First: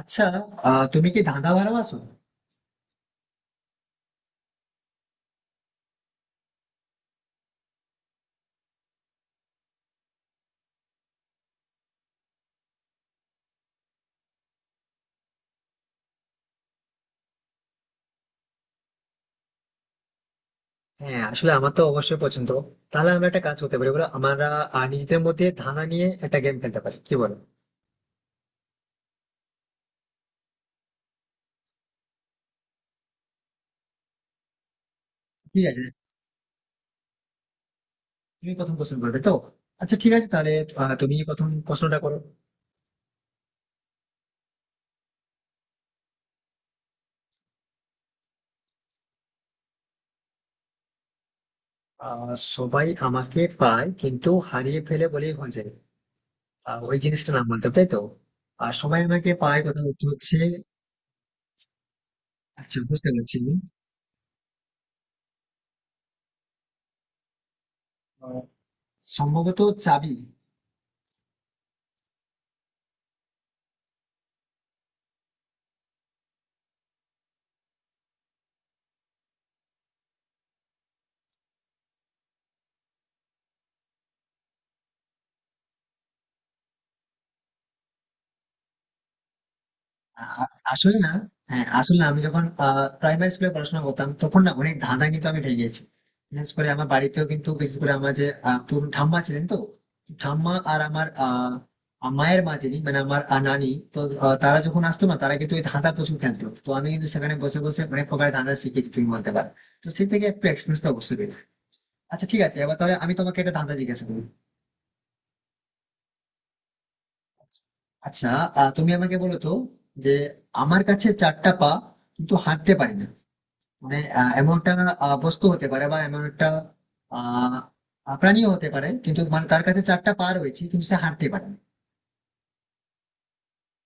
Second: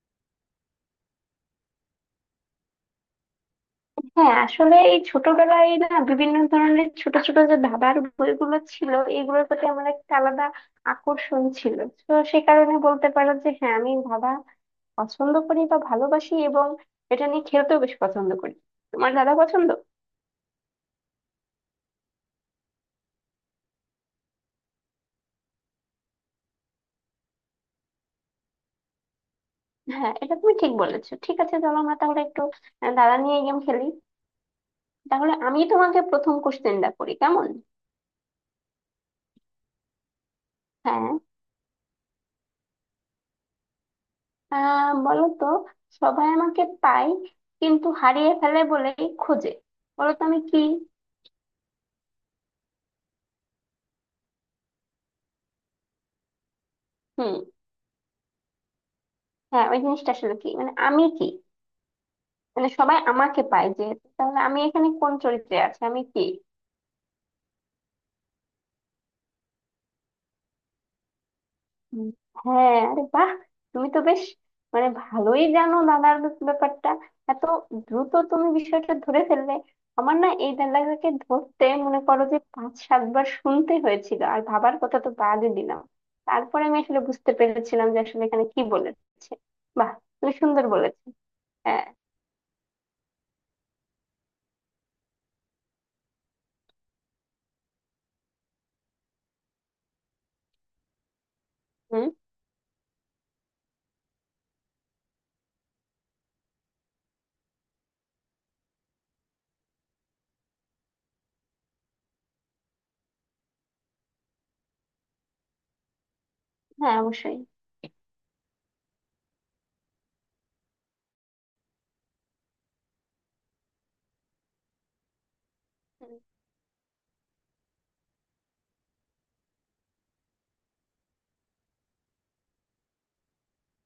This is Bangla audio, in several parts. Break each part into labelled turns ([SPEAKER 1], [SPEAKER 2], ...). [SPEAKER 1] আচ্ছা। তুমি কি ধাঁধা ভালোবাসো?
[SPEAKER 2] হ্যাঁ, আসলে এই ছোটবেলায় না বিভিন্ন ধরনের ছোট ছোট যে ধাঁধার বইগুলো ছিল, এগুলোর প্রতি আমার একটা আলাদা আকর্ষণ ছিল। তো সে কারণে বলতে পারো যে হ্যাঁ, আমি ধাঁধা পছন্দ করি বা ভালোবাসি, এবং এটা নিয়ে খেলতেও বেশ পছন্দ করি। তোমার দাদা পছন্দ?
[SPEAKER 1] হ্যাঁ, আসলে আমার তো অবশ্যই পছন্দ। তাহলে আমরা একটা কাজ করতে পারি, বলো, আমরা নিজেদের মধ্যে ধাঁধা নিয়ে একটা গেম খেলতে পারি, কি বলো?
[SPEAKER 2] হ্যাঁ, এটা তুমি ঠিক বলেছো। ঠিক আছে, চলো আমরা তাহলে একটু দাদা নিয়ে গেম খেলি। তাহলে আমি
[SPEAKER 1] ঠিক আছে।
[SPEAKER 2] তোমাকে প্রথম কোশ্চেনটা করি, কেমন?
[SPEAKER 1] তুমি প্রথম প্রশ্ন করবে তো? আচ্ছা, ঠিক আছে, তাহলে
[SPEAKER 2] হ্যাঁ।
[SPEAKER 1] তুমি প্রথম প্রশ্নটা করো।
[SPEAKER 2] বলো তো, সবাই আমাকে পায় কিন্তু হারিয়ে ফেলে বলেই খোঁজে। বলো তো আমি কি?
[SPEAKER 1] আহ সবাই আমাকে পায় কিন্তু হারিয়ে ফেলে বলেই ভুল যায়। ওই জিনিসটার
[SPEAKER 2] হুম।
[SPEAKER 1] নাম বলতে হবে, তাই তো? আর সবাই আমাকে পায়
[SPEAKER 2] হ্যাঁ, ওই
[SPEAKER 1] কথা
[SPEAKER 2] জিনিসটা আসলে
[SPEAKER 1] হচ্ছে।
[SPEAKER 2] কি, মানে আমি কি, মানে
[SPEAKER 1] আচ্ছা,
[SPEAKER 2] সবাই
[SPEAKER 1] বুঝতে পারছি
[SPEAKER 2] আমাকে
[SPEAKER 1] আমি।
[SPEAKER 2] পায় যে। তাহলে আমি এখানে কোন চরিত্রে আছি, আমি কি?
[SPEAKER 1] আহ, সম্ভবত চাবি।
[SPEAKER 2] হুম, হ্যাঁ, আরে বাহ! তুমি তো বেশ মানে ভালোই জানো দাদার ব্যাপারটা। এত দ্রুত তুমি বিষয়টা ধরে ফেললে! আমার না এই দাদাকে ধরতে মনে করো যে পাঁচ সাতবার শুনতে হয়েছিল, আর ভাবার কথা তো বাদই দিলাম। তারপরে আমি আসলে বুঝতে পেরেছিলাম যে আসলে এখানে কি বলেছে। বাহ, তুমি সুন্দর
[SPEAKER 1] আসলে
[SPEAKER 2] বলেছো।
[SPEAKER 1] না। হ্যাঁ,
[SPEAKER 2] হ্যাঁ।
[SPEAKER 1] আসলে আমি যখন প্রাইমারি স্কুলে পড়াশোনা করতাম তখন না অনেক ধাঁধা কিন্তু আমি ঠেকিয়েছি। বিশেষ করে আমার বাড়িতেও, কিন্তু বিশেষ করে আমার যে পুরো ঠাম্মা ছিলেন তো, ঠাম্মা আর আমার
[SPEAKER 2] হুম।
[SPEAKER 1] মায়ের মা, যিনি মানে আমার নানি তো, তারা যখন আসতো না, তারা কিন্তু ওই ধাঁধা প্রচুর খেলতো, তো আমি কিন্তু সেখানে বসে বসে অনেক প্রকার ধাঁধা শিখেছি তুমি বলতে পারো। তো সেই থেকে একটু এক্সপিরিয়েন্স তো অবশ্যই পেয়েছি। আচ্ছা ঠিক আছে, এবার তাহলে আমি তোমাকে একটা ধাঁধা জিজ্ঞাসা করি।
[SPEAKER 2] হ্যাঁ, অবশ্যই।
[SPEAKER 1] আচ্ছা, তুমি আমাকে বলো তো যে আমার কাছে চারটা পা কিন্তু হাঁটতে পারি না। মানে এমন একটা বস্তু হতে পারে বা এমন একটা আহ আহ, প্রাণীও হতে পারে, কিন্তু মানে তার কাছে চারটা পা রয়েছে কিন্তু সে হাঁটতে পারে না।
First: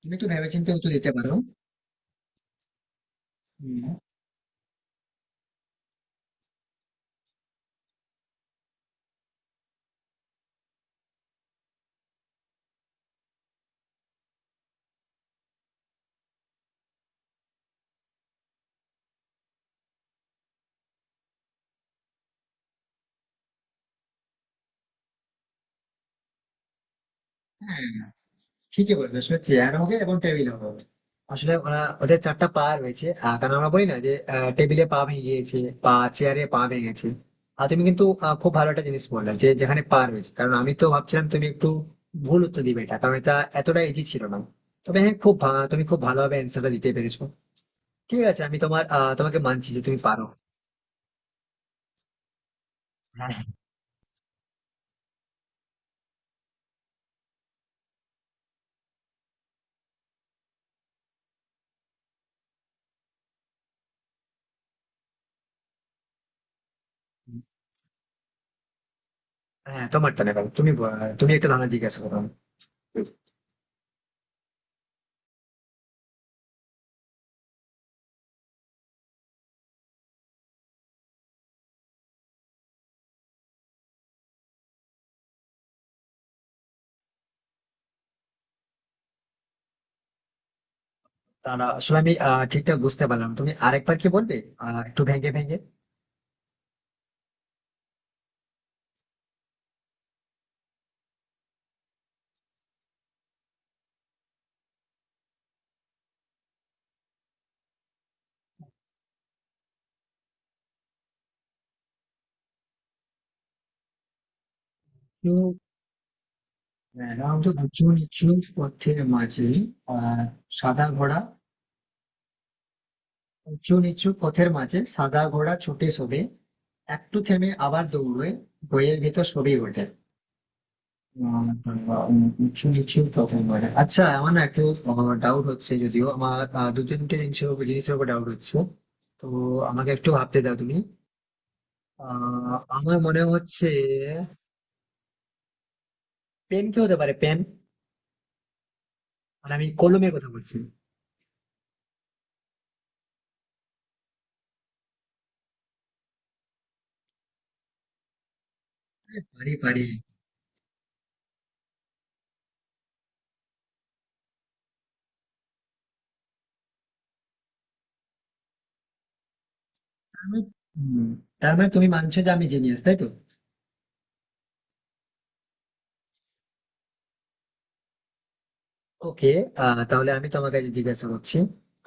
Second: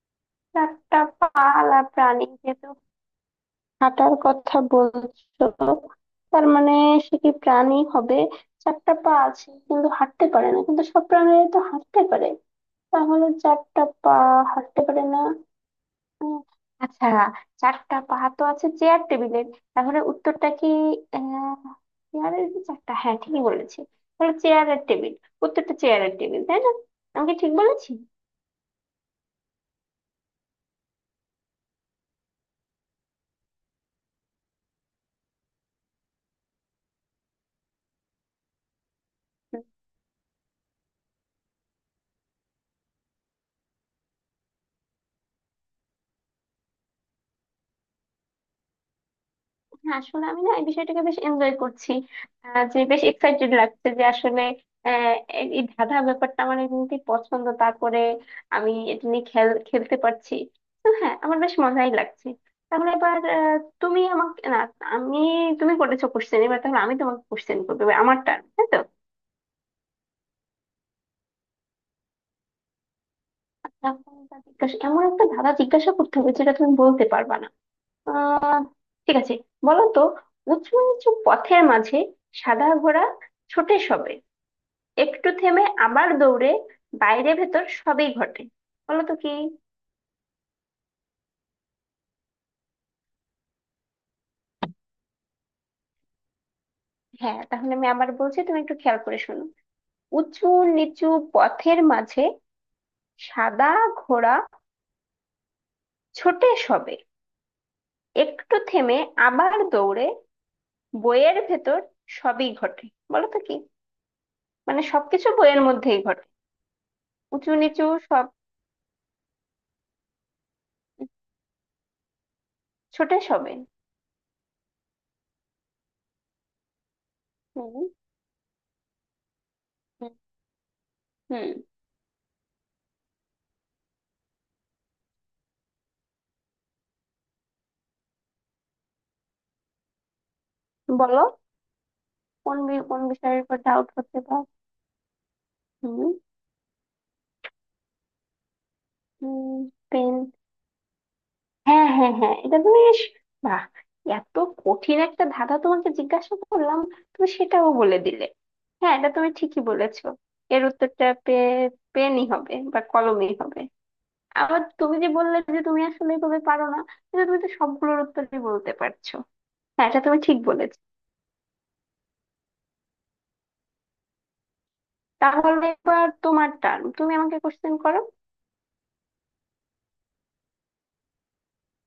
[SPEAKER 1] তুমি একটু ভেবেচিন্তে উত্তর
[SPEAKER 2] চারটা
[SPEAKER 1] দিতে পারো।
[SPEAKER 2] পালা প্রাণী যেহেতু
[SPEAKER 1] হম।
[SPEAKER 2] হাঁটার কথা বলছো, তার মানে সে কি প্রাণী হবে? চারটা পা আছে কিন্তু হাঁটতে পারে না, কিন্তু সব প্রাণীরা তো হাঁটতে পারে। তাহলে চারটা পা হাঁটতে পারে না। উম, আচ্ছা, চারটা পা তো আছে চেয়ার টেবিলের। তাহলে উত্তরটা কি? আহ চেয়ারের কি চারটা, হ্যাঁ ঠিকই বলেছি। তাহলে চেয়ারের টেবিল। উত্তরটা চেয়ারের টেবিল, তাই না? আমি কি ঠিক বলেছি?
[SPEAKER 1] ঠিকই বলবে, আসলে চেয়ার হবে এবং টেবিল হবে। আসলে ওরা, ওদের চারটা পা রয়েছে, কারণ আমরা বলি না যে টেবিলে পা ভেঙে গিয়েছে বা চেয়ারে পা ভেঙে গেছে। আর তুমি কিন্তু খুব ভালো একটা জিনিস বললে যে যেখানে পা রয়েছে, কারণ আমি তো ভাবছিলাম তুমি একটু ভুল উত্তর দিবে এটা, কারণ এটা এতটা ইজি ছিল না। তবে হ্যাঁ, তুমি খুব ভালোভাবে অ্যান্সারটা দিতে পেরেছো। ঠিক আছে, আমি তোমার তোমাকে মানছি যে
[SPEAKER 2] হ্যাঁ,
[SPEAKER 1] তুমি
[SPEAKER 2] আসলে
[SPEAKER 1] পারো।
[SPEAKER 2] আমি না এই বিষয়টাকে বেশ এনজয় করছি। যে বেশ
[SPEAKER 1] হ্যাঁ,
[SPEAKER 2] এক্সাইটেড লাগছে যে আসলে আহ, এই এই ধাঁধা ব্যাপারটা আমার এমনিতেই পছন্দ, তারপরে আমি এটা নিয়ে খেলতে পারছি। তো হ্যাঁ, আমার বেশ মজাই লাগছে। তাহলে এবার তুমি আমাকে না, আমি, তুমি করেছো কোশ্চেন, এবার তাহলে আমি তোমাকে কোশ্চেন করবো, এবার আমার টার্ন, তাই তো?
[SPEAKER 1] হ্যাঁ, তোমারটা নেবার, তুমি একটা ধারণা জিজ্ঞাসা করো আমাকে।
[SPEAKER 2] এখন তা জিজ্ঞাসা, এমন একটা ধাঁধা জিজ্ঞাসা করতে হবে যেটা তুমি বলতে পারবা না। আহ, ঠিক আছে, বলো তো, উঁচু নিচু পথের মাঝে, সাদা ঘোড়া ছোটে সবে, একটু থেমে আবার দৌড়ে, বাইরে ভেতর সবই ঘটে। বলো তো কি?
[SPEAKER 1] তারা আসলে আমি ঠিকঠাক বুঝতে পারলাম না। তুমি আরেকবার কি বলবে? একটু ভেঙে ভেঙে।
[SPEAKER 2] হ্যাঁ, তাহলে আমি আবার বলছি, তুমি একটু খেয়াল করে শোনো। উঁচু নিচু পথের মাঝে, সাদা ঘোড়া ছোটে সবে, একটু থেমে আবার দৌড়ে, বইয়ের ভেতর সবই ঘটে। বলো তো কি? মানে সবকিছু বইয়ের মধ্যেই ঘটে।
[SPEAKER 1] রামচু
[SPEAKER 2] উঁচু
[SPEAKER 1] উঁচু,
[SPEAKER 2] নিচু
[SPEAKER 1] উঁচু
[SPEAKER 2] সব।
[SPEAKER 1] নিচু পথের মাঝে আহ, সাদা ঘোড়া।
[SPEAKER 2] ছোটে সবে।
[SPEAKER 1] উঁচু নিচু পথের মাঝে সাদা ঘোড়া ছুটে শোভে, একটু থেমে
[SPEAKER 2] হুম।
[SPEAKER 1] আবার দৌড়ে, বইয়ের ভিতর সবই ঘটে।
[SPEAKER 2] হুম। হুম।
[SPEAKER 1] কিছু কিছু কথা বলে। আচ্ছা, আমার না একটু ডাউট হচ্ছে, যদিও আমার দু তিনটে জিনিসের উপর ডাউট হচ্ছে। তো আমাকে একটু ভাবতে দাও তুমি।
[SPEAKER 2] বলো। কোন বি-
[SPEAKER 1] আমার
[SPEAKER 2] কোন
[SPEAKER 1] মনে
[SPEAKER 2] বিষয়ের উপর
[SPEAKER 1] হচ্ছে
[SPEAKER 2] ডাউট হতে পার? হুম।
[SPEAKER 1] পেন কি হতে পারে, পেন? মানে
[SPEAKER 2] হুম।
[SPEAKER 1] আমি কলমের
[SPEAKER 2] পেন?
[SPEAKER 1] কথা বলছি।
[SPEAKER 2] হ্যাঁ হ্যাঁ হ্যাঁ, এটা তুমি বেশ, বাহ! এত কঠিন একটা ধাঁধা তোমাকে জিজ্ঞাসা করলাম, তুমি সেটাও বলে দিলে। হ্যাঁ, এটা
[SPEAKER 1] আরে
[SPEAKER 2] তুমি
[SPEAKER 1] পারি
[SPEAKER 2] ঠিকই
[SPEAKER 1] পারি।
[SPEAKER 2] বলেছো। এর উত্তরটা পে, পেনই হবে বা কলমেই হবে। আবার তুমি যে বললে যে তুমি আসলে এভাবে পারো না, কিন্তু তুমি তো সবগুলোর উত্তরই বলতে পারছো। হ্যাঁ, এটা তুমি
[SPEAKER 1] তার
[SPEAKER 2] ঠিক
[SPEAKER 1] মানে,
[SPEAKER 2] বলেছো।
[SPEAKER 1] হুম, তার মানে তুমি মানছো যে আমি জিনিয়াস, তাই তো?
[SPEAKER 2] তাহলে এবার তোমার টার্ন, তুমি আমাকে কোশ্চেন করো।
[SPEAKER 1] ওকে, তাহলে আমি তোমাকে আজ জিজ্ঞাসা করছি।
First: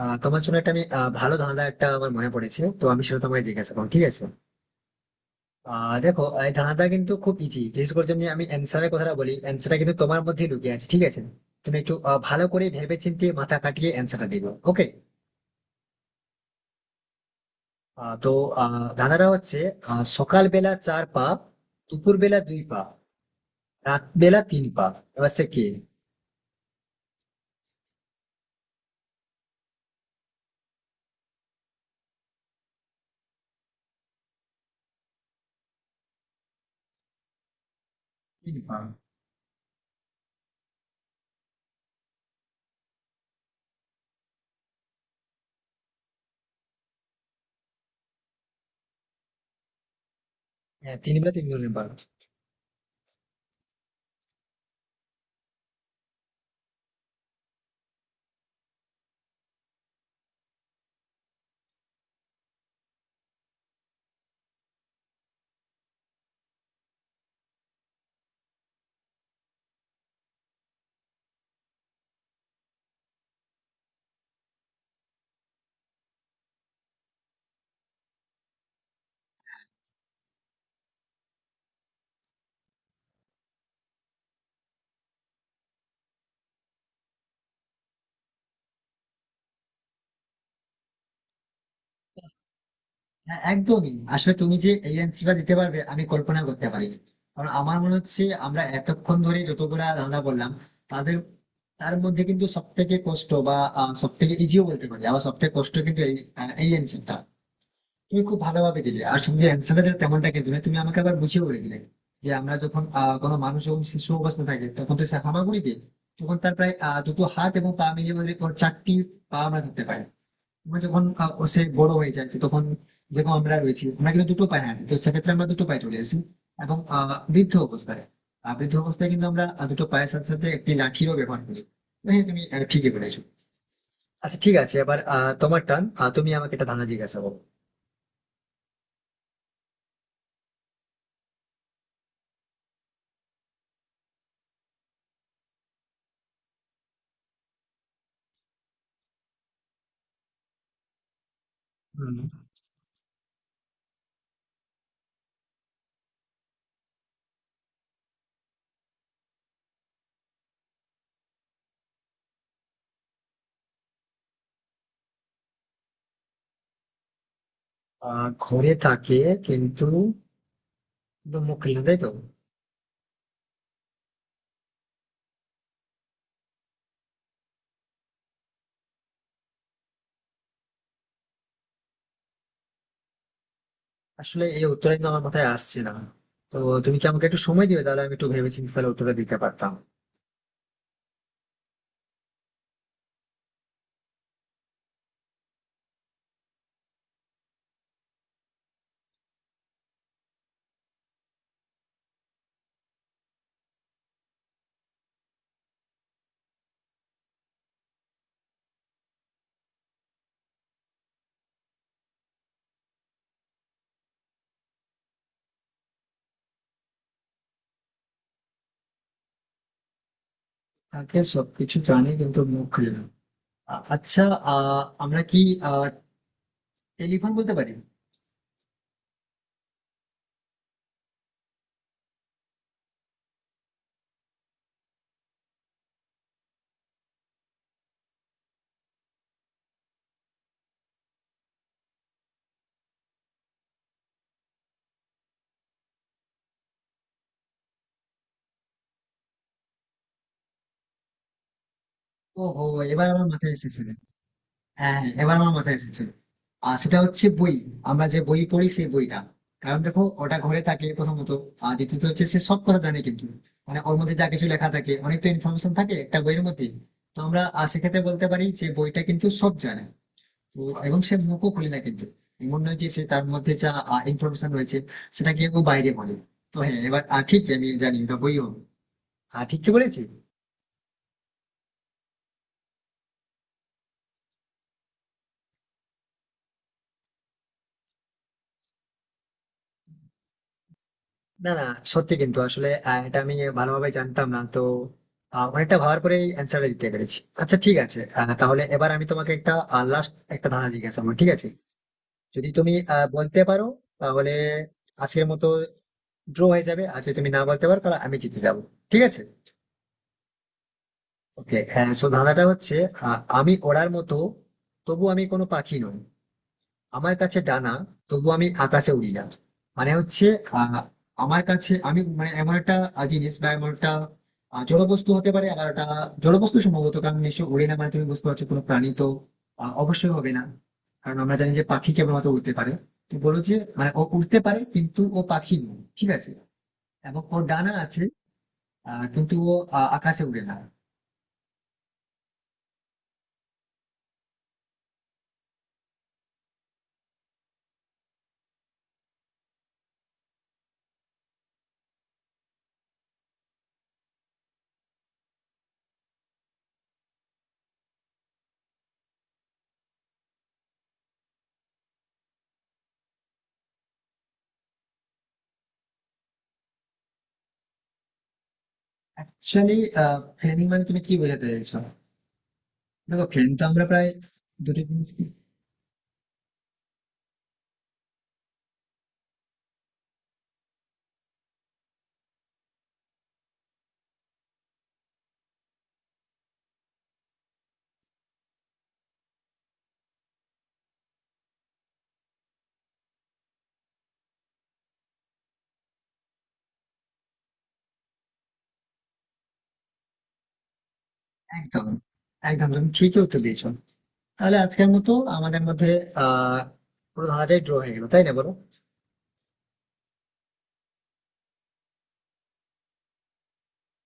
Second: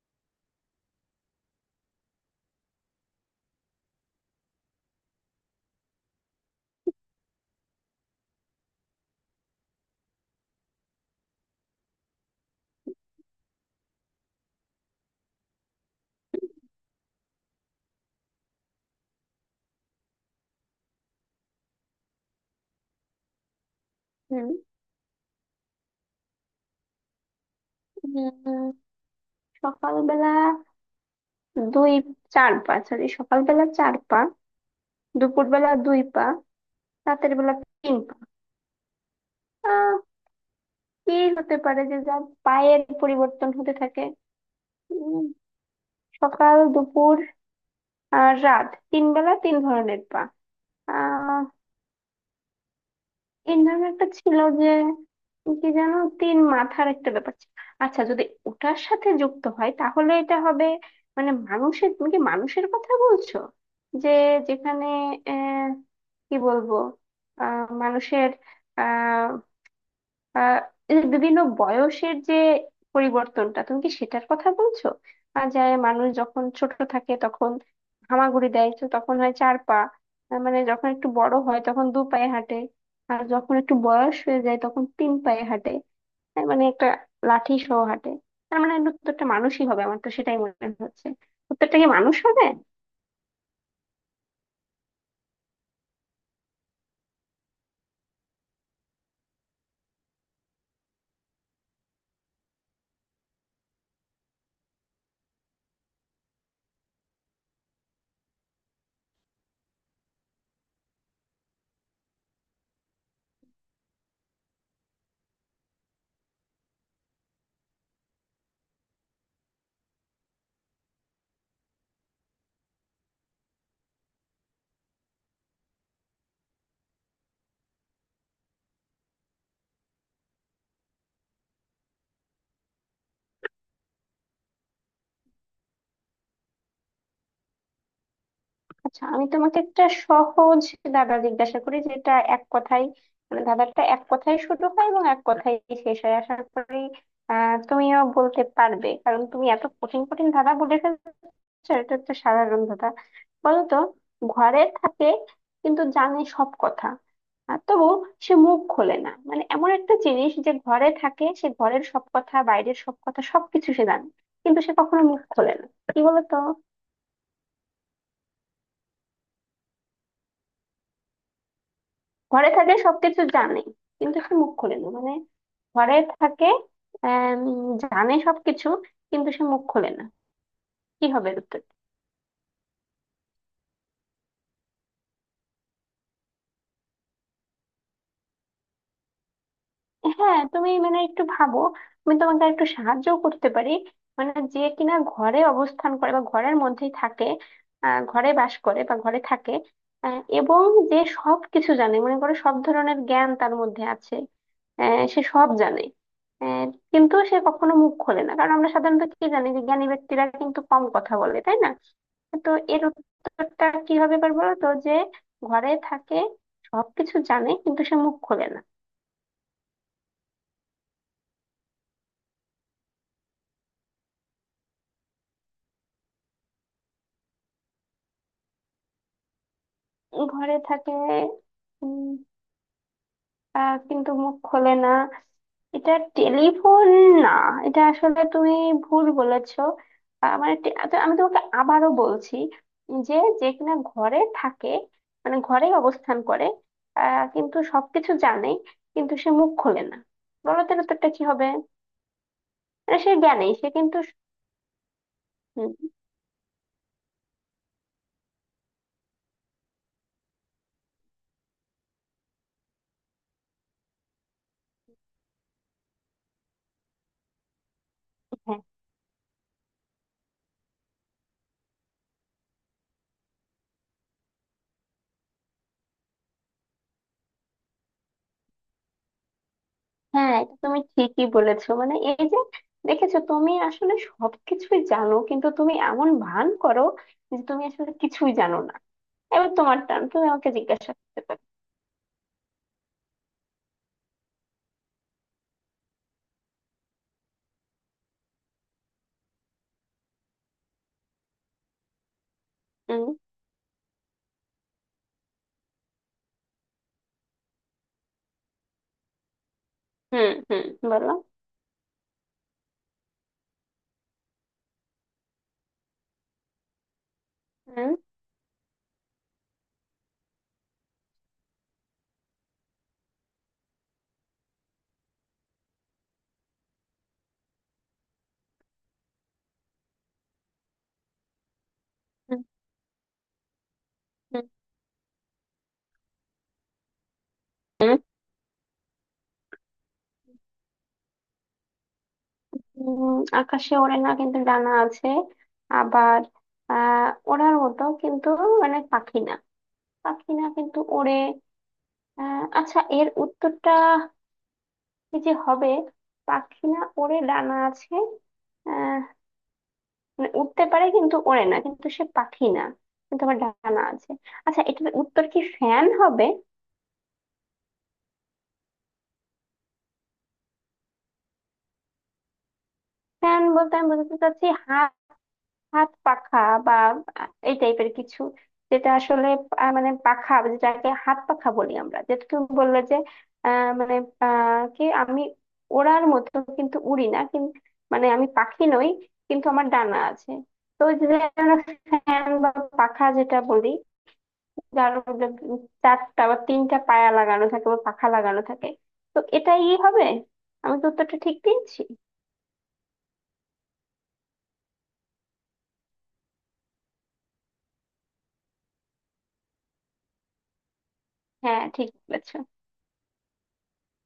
[SPEAKER 1] তোমার জন্য একটা আমি ভালো ধাঁধা একটা আমার মনে পড়েছে, তো আমি সেটা তোমাকে জিজ্ঞাসা করবো, ঠিক আছে? দেখো, এই ধাঁধাটা কিন্তু খুব ইজি, বিশেষ করে যদি আমি অ্যান্সারের কথাটা বলি। অ্যান্সারটা কিন্তু তোমার মধ্যে লুকিয়ে আছে, ঠিক আছে? তুমি একটু ভালো করে ভেবেচিন্তে মাথা কাটিয়ে অ্যান্সারটা দিবে, ওকে? তো ধাঁধাটা হচ্ছে, সকালবেলা চার পা, দুপুর বেলা দুই পা, রাত বেলা
[SPEAKER 2] হুম।
[SPEAKER 1] তিন পা, এবার সে কে?
[SPEAKER 2] উম, সকালবেলা দুই, চার পা, সরি, সকালবেলা চার পা, দুপুরবেলা দুই পা, রাতের বেলা পিঙ্ক।
[SPEAKER 1] তিন পা।
[SPEAKER 2] আহ কি হতে পারে যে যা পায়ের পরিবর্তন হতে থাকে। উম, সকাল দুপুর আর রাত, তিন বেলা তিন ধরনের পা।
[SPEAKER 1] হ্যাঁ, তিন বেলা
[SPEAKER 2] আহ
[SPEAKER 1] তিন ধরনের পা।
[SPEAKER 2] তিন ধরনের একটা ছিল যে, কি জানো, তিন মাথার একটা ব্যাপার ছিল। আচ্ছা, যদি ওটার সাথে যুক্ত হয় তাহলে এটা হবে, মানে মানুষের, তুমি কি মানুষের কথা বলছো যে, যেখানে আহ কি বলবো, মানুষের আহ এই যে বিভিন্ন বয়সের যে পরিবর্তনটা, তুমি কি সেটার কথা বলছো? আর যায়, মানুষ যখন ছোট থাকে তখন হামাগুড়ি দেয়, তো তখন হয় চার পা। মানে যখন একটু বড় হয় তখন দু পায়ে হাঁটে, আর যখন একটু বয়স হয়ে যায় তখন তিন পায়ে হাঁটে, তার মানে একটা লাঠি সহ হাঁটে। তার মানে প্রত্যেকটা মানুষই হবে, আমার তো সেটাই মনে হচ্ছে। প্রত্যেকটা কি মানুষ হবে?
[SPEAKER 1] হ্যাঁ, একদমই, আসলে তুমি যে এই অ্যান্সারটা দিতে পারবে আমি কল্পনা করতে পারি, কারণ আমার মনে হচ্ছে আমরা এতক্ষণ ধরে যতগুলা ধাঁধা বললাম তাদের, তার মধ্যে কিন্তু সব থেকে কষ্ট বা সব থেকে ইজিও বলতে পারি, আবার সব থেকে কষ্ট কিন্তু এই এই অ্যান্সারটা তুমি খুব ভালোভাবে দিলে। আর সঙ্গে অ্যান্সারটা দিলে তেমনটা কিন্তু নয়, তুমি আমাকে আবার বুঝিয়ে বলে দিলে যে আমরা যখন কোনো মানুষ যখন শিশু অবস্থা থাকে তখন তো সে হামাগুড়ি দেয়, তখন তার প্রায় দুটো হাত এবং পা মিলিয়ে বোধহয় ওর চারটি পা আমরা ধরতে পারি। আমরা যখন ও সে বড় হয়ে যায় তো তখন যেরকম আমরা রয়েছি, আমরা কিন্তু দুটো পায়ে হাঁটি, তো সেক্ষেত্রে আমরা দুটো পায়ে চলে আসি। এবং বৃদ্ধ অবস্থায় কিন্তু আমরা দুটো পায়ের সাথে সাথে একটি লাঠিরও ব্যবহার করি। তো হ্যাঁ, তুমি ঠিকই বলেছো। আচ্ছা ঠিক আছে, এবার তোমার টান, তুমি আমাকে একটা ধাঁধা জিজ্ঞাসা করো।
[SPEAKER 2] আচ্ছা, আমি তোমাকে একটা সহজ দাদা জিজ্ঞাসা করি, যেটা এক কথায়, মানে দাদাটা এক কথায় শুরু হয় এবং এক কথায় শেষ হয়। আশা করি তুমিও বলতে পারবে, কারণ তুমি এত কঠিন কঠিন দাদা বলে ফেলছো। এটা একটা
[SPEAKER 1] হুম।
[SPEAKER 2] সাধারণ দাদা। বলো তো, ঘরে থাকে কিন্তু জানে সব কথা, আর তবু সে মুখ খোলে না। মানে এমন একটা জিনিস যে ঘরে থাকে, সে ঘরের সব কথা, বাইরের সব কথা, সবকিছু সে জানে, কিন্তু সে কখনো মুখ খোলে না। কি বলো তো?
[SPEAKER 1] ঘরে থাকে কিন্তু, মুখ খুলে না, তাই তো?
[SPEAKER 2] ঘরে থাকলে সবকিছু জানে কিন্তু সে মুখ খোলে না, মানে ঘরে থাকে, আহ জানে সবকিছু, কিন্তু সে মুখ খোলে না। কি হবে এর উত্তর?
[SPEAKER 1] আসলে এই উত্তরটা কিন্তু আমার মাথায় আসছে না, তো তুমি কি আমাকে একটু সময় দিবে? তাহলে আমি একটু ভেবেচিন্তে তাহলে উত্তরটা দিতে পারতাম।
[SPEAKER 2] হ্যাঁ, তুমি মানে একটু ভাবো। আমি তোমাকে একটু সাহায্য করতে পারি। মানে যে কিনা ঘরে অবস্থান করে বা ঘরের মধ্যেই থাকে, ঘরে বাস করে বা ঘরে থাকে, এবং যে সব কিছু জানে, মনে করে সব ধরনের জ্ঞান তার মধ্যে আছে, সে সব জানে, আহ, কিন্তু সে কখনো মুখ খোলে না। কারণ আমরা সাধারণত কি জানি, যে জ্ঞানী ব্যক্তিরা কিন্তু কম কথা বলে, তাই না? তো এর উত্তরটা কি হবে এবার বলো তো, যে ঘরে থাকে, সবকিছু জানে, কিন্তু সে মুখ খোলে না।
[SPEAKER 1] তাকে সবকিছু জানি কিন্তু মুখ খুলে না। আচ্ছা, আমরা কি আহ টেলিফোন বলতে পারি?
[SPEAKER 2] ঘরে থাকে, উম, কিন্তু মুখ খোলে না। এটা টেলিফোন? না, এটা আসলে তুমি ভুল বলেছো। তো আমি তোমাকে আবারও বলছি, যে, যে কিনা ঘরে থাকে, মানে ঘরে অবস্থান করে, কিন্তু সবকিছু জানে, কিন্তু সে মুখ খোলে না। বলো তাহলে তো একটা কি হবে?
[SPEAKER 1] ওহো,
[SPEAKER 2] মানে
[SPEAKER 1] এবার
[SPEAKER 2] সে
[SPEAKER 1] আমার
[SPEAKER 2] জ্ঞানী,
[SPEAKER 1] মাথায়
[SPEAKER 2] সে
[SPEAKER 1] এসেছে।
[SPEAKER 2] কিন্তু,
[SPEAKER 1] হ্যাঁ হ্যাঁ, এবার আমার
[SPEAKER 2] হুম।
[SPEAKER 1] মাথায় এসেছে। আর সেটা হচ্ছে বই। আমরা যে বই পড়ি সেই বইটা। কারণ দেখো, ওটা ঘরে থাকে প্রথমত। আর দ্বিতীয়ত হচ্ছে সে সব কথা জানে, কিন্তু মানে ওর মধ্যে যা কিছু লেখা থাকে, অনেক তো ইনফরমেশন থাকে একটা বইয়ের মধ্যে। তো আমরা সেক্ষেত্রে বলতে পারি
[SPEAKER 2] হ্যাঁ।
[SPEAKER 1] যে বইটা কিন্তু সব জানে। তো এবং সে মুখও খুলে না, কিন্তু এমন নয় যে সে, তার মধ্যে যা ইনফরমেশন রয়েছে সেটা কেউ বাইরে বলে। তো হ্যাঁ, এবার ঠিক আমি জানি ওটা বই হবে। ঠিক কি বলেছি?
[SPEAKER 2] হ্যাঁ, এটা তুমি ঠিকই বলেছো। মানে এই যে দেখেছো, তুমি আসলে সবকিছুই জানো, কিন্তু তুমি এমন ভান করো যে তুমি আসলে কিছুই জানো না। এবার তোমার টান, তুমি আমাকে জিজ্ঞাসা করতে পারো।
[SPEAKER 1] না না, সত্যি কিন্তু আসলে এটা আমি ভালোভাবে জানতাম না তো, অনেকটা ভাবার পরে অ্যান্সারটা দিতে পেরেছি। আচ্ছা ঠিক আছে, তাহলে এবার আমি তোমাকে একটা লাস্ট একটা ধাঁধা জিজ্ঞাসা করবো, ঠিক আছে? যদি তুমি
[SPEAKER 2] হুম।
[SPEAKER 1] বলতে পারো তাহলে আজকের মতো ড্র হয়ে যাবে, আর যদি তুমি না বলতে পারো তাহলে আমি জিতে যাবো, ঠিক আছে?
[SPEAKER 2] হুম। হুম। বলো।
[SPEAKER 1] ওকে, সো ধাঁধাটা হচ্ছে, আমি ওড়ার মতো তবু আমি কোনো পাখি নই, আমার কাছে ডানা
[SPEAKER 2] হুম।
[SPEAKER 1] তবু আমি আকাশে উড়ি না। মানে হচ্ছে আহ আমার কাছে, আমি মানে এমন একটা জিনিস বা এমন একটা জড় বস্তু হতে পারে, আবার একটা জড় বস্তু সম্ভবত, কারণ নিশ্চয় উড়ে না। মানে তুমি বুঝতে পারছো, কোনো প্রাণী তো অবশ্যই হবে না, কারণ আমরা জানি যে পাখি কেবলমাত্র
[SPEAKER 2] হুম।
[SPEAKER 1] উড়তে পারে। তুমি বলো যে মানে ও উড়তে
[SPEAKER 2] হুম।
[SPEAKER 1] পারে কিন্তু ও পাখি নয়, ঠিক আছে? এবং ওর ডানা
[SPEAKER 2] হুম।
[SPEAKER 1] আছে কিন্তু ও আকাশে উড়ে না।
[SPEAKER 2] উম, আকাশে ওড়ে না কিন্তু ডানা আছে, আবার ওড়ার মতো কিন্তু মানে পাখি না, পাখি না কিন্তু ওড়ে। আচ্ছা, এর উত্তরটা কি যে হবে? পাখি না, ওড়ে, ডানা আছে, মানে উঠতে পারে কিন্তু ওড়ে না, কিন্তু সে পাখি না, কিন্তু আমার ডানা আছে। আচ্ছা, এটার উত্তর কি ফ্যান হবে?
[SPEAKER 1] অ্যাকচুয়ালি ফ্যানিং মানে তুমি কি বোঝাতে চাইছো? দেখো,
[SPEAKER 2] ফ্যান
[SPEAKER 1] ফ্যান তো
[SPEAKER 2] বলতে
[SPEAKER 1] আমরা
[SPEAKER 2] আমি
[SPEAKER 1] প্রায়
[SPEAKER 2] বোঝাতে চাচ্ছি
[SPEAKER 1] দুটো
[SPEAKER 2] হাত
[SPEAKER 1] জিনিস কি?
[SPEAKER 2] হাত পাখা, বা এই টাইপের কিছু, যেটা আসলে মানে পাখা, যেটাকে হাত পাখা বলি আমরা, যেটা তুমি বললে যে আহ মানে আহ কি আমি ওড়ার মতো কিন্তু উড়ি না, কিন্তু মানে আমি পাখি নই, কিন্তু আমার ডানা আছে। তো ওই যে আমরা ফ্যান বা পাখা যেটা বলি, যার মধ্যে চারটা বা তিনটা পায়া লাগানো থাকে বা পাখা লাগানো থাকে। তো এটাই হবে। আমি তো উত্তরটা ঠিক দিয়েছি।
[SPEAKER 1] একদম, একদম তুমি ঠিকই উত্তর দিয়েছো। তাহলে আজকের মতো আমাদের মধ্যে আহ পুরো ধাঁধাটাই ড্র হয়ে গেল, তাই না বলো?
[SPEAKER 2] হ্যাঁ, ঠিক বলেছ।